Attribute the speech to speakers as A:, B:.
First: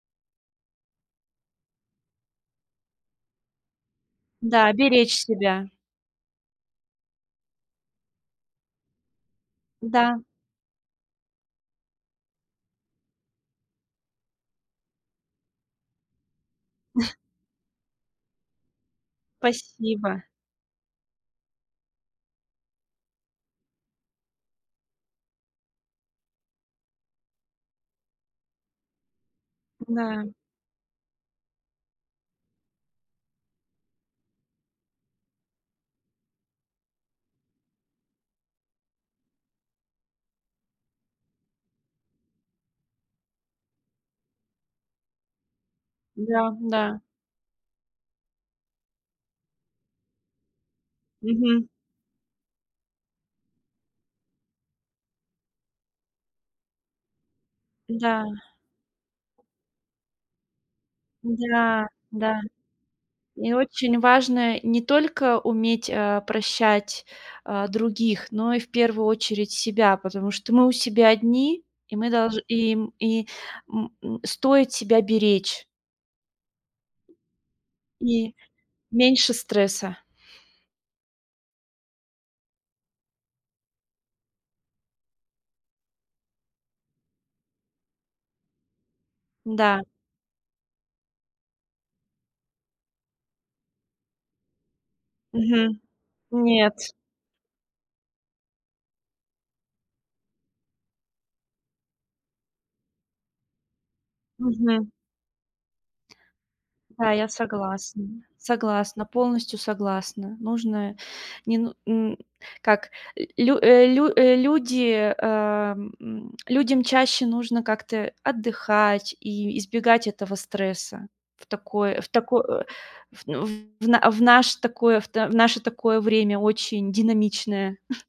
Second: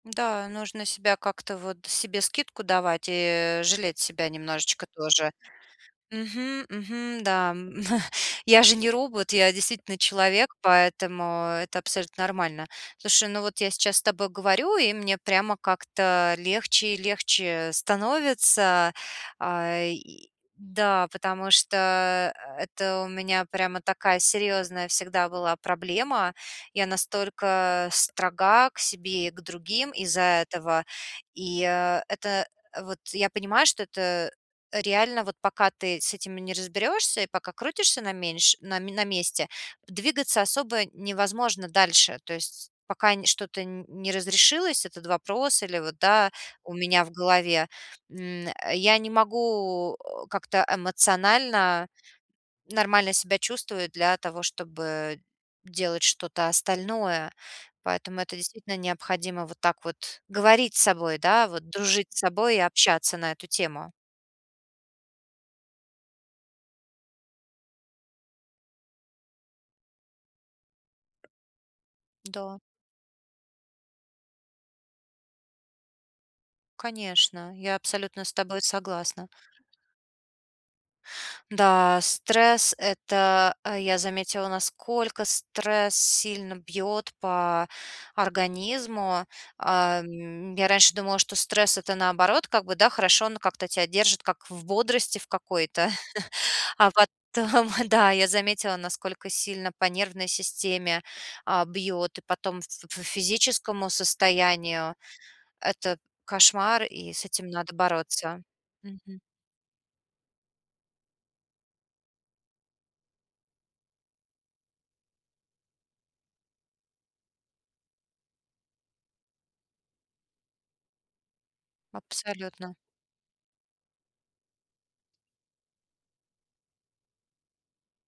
A: Да, нужно себя как-то, вот себе скидку давать и жалеть себя
B: Да,
A: немножечко
B: беречь
A: тоже.
B: себя.
A: Мгм, мгм, да. Я же не робот, я действительно
B: Да.
A: человек, поэтому это абсолютно нормально. Слушай, ну вот я сейчас с тобой говорю, и мне прямо как-то легче и легче становится. Э,
B: Спасибо.
A: и да, потому что это у меня прямо такая серьезная всегда была проблема. Я настолько строга к себе и к другим из-за
B: Да.
A: этого. И, э, это вот я понимаю, что это реально, вот пока ты с этим не разберёшься и пока крутишься на меньш на ме на месте, двигаться особо невозможно дальше. То есть пока не что-то нь не разрешилось, этот вопрос или вот да,
B: Да
A: у
B: да.
A: меня в голове, м, я не могу как-то
B: Мгм.
A: эмоционально нормально себя чувствовать для того, чтобы делать что-то остальное. Поэтому
B: Да.
A: это действительно необходимо вот так вот говорить с собой, да, вот
B: Да
A: дружить с
B: да.
A: собой и общаться на эту
B: И
A: тему.
B: очень важно не только уметь, э, прощать, э, других, но и в первую очередь себя. Потому что мы у себя одни, и мы долж
A: Да.
B: и м и м м стоит себя беречь.
A: Конечно, я абсолютно с
B: И
A: тобой согласна.
B: меньше стресса.
A: Да, стресс- это Я заметила, насколько стресс сильно бьет по организму.
B: Да.
A: А, м, я раньше думала, что стресс- это, наоборот, как бы, да, хорошо, он как-то тебя держит как в бодрости в
B: Мгм.
A: какой-то.
B: Нет.
A: А потом, да, я заметила, насколько сильно по нервной системе, а, бьет и потом ф ф физическому
B: Мгм.
A: состоянию. Это кошмар.
B: Да,
A: И с
B: я
A: этим надо
B: согласна
A: бороться.
B: согласна,
A: Мгм.
B: полностью согласна. Нужно, не ну м, как ль лю э, лю э, люди, эм, м, людям чаще нужно как-то отдыхать и избегать этого стресса. В такое в тако э,
A: Абсолютно.
B: в ну в в на в наш такой, в та в наше такое время очень динамичное.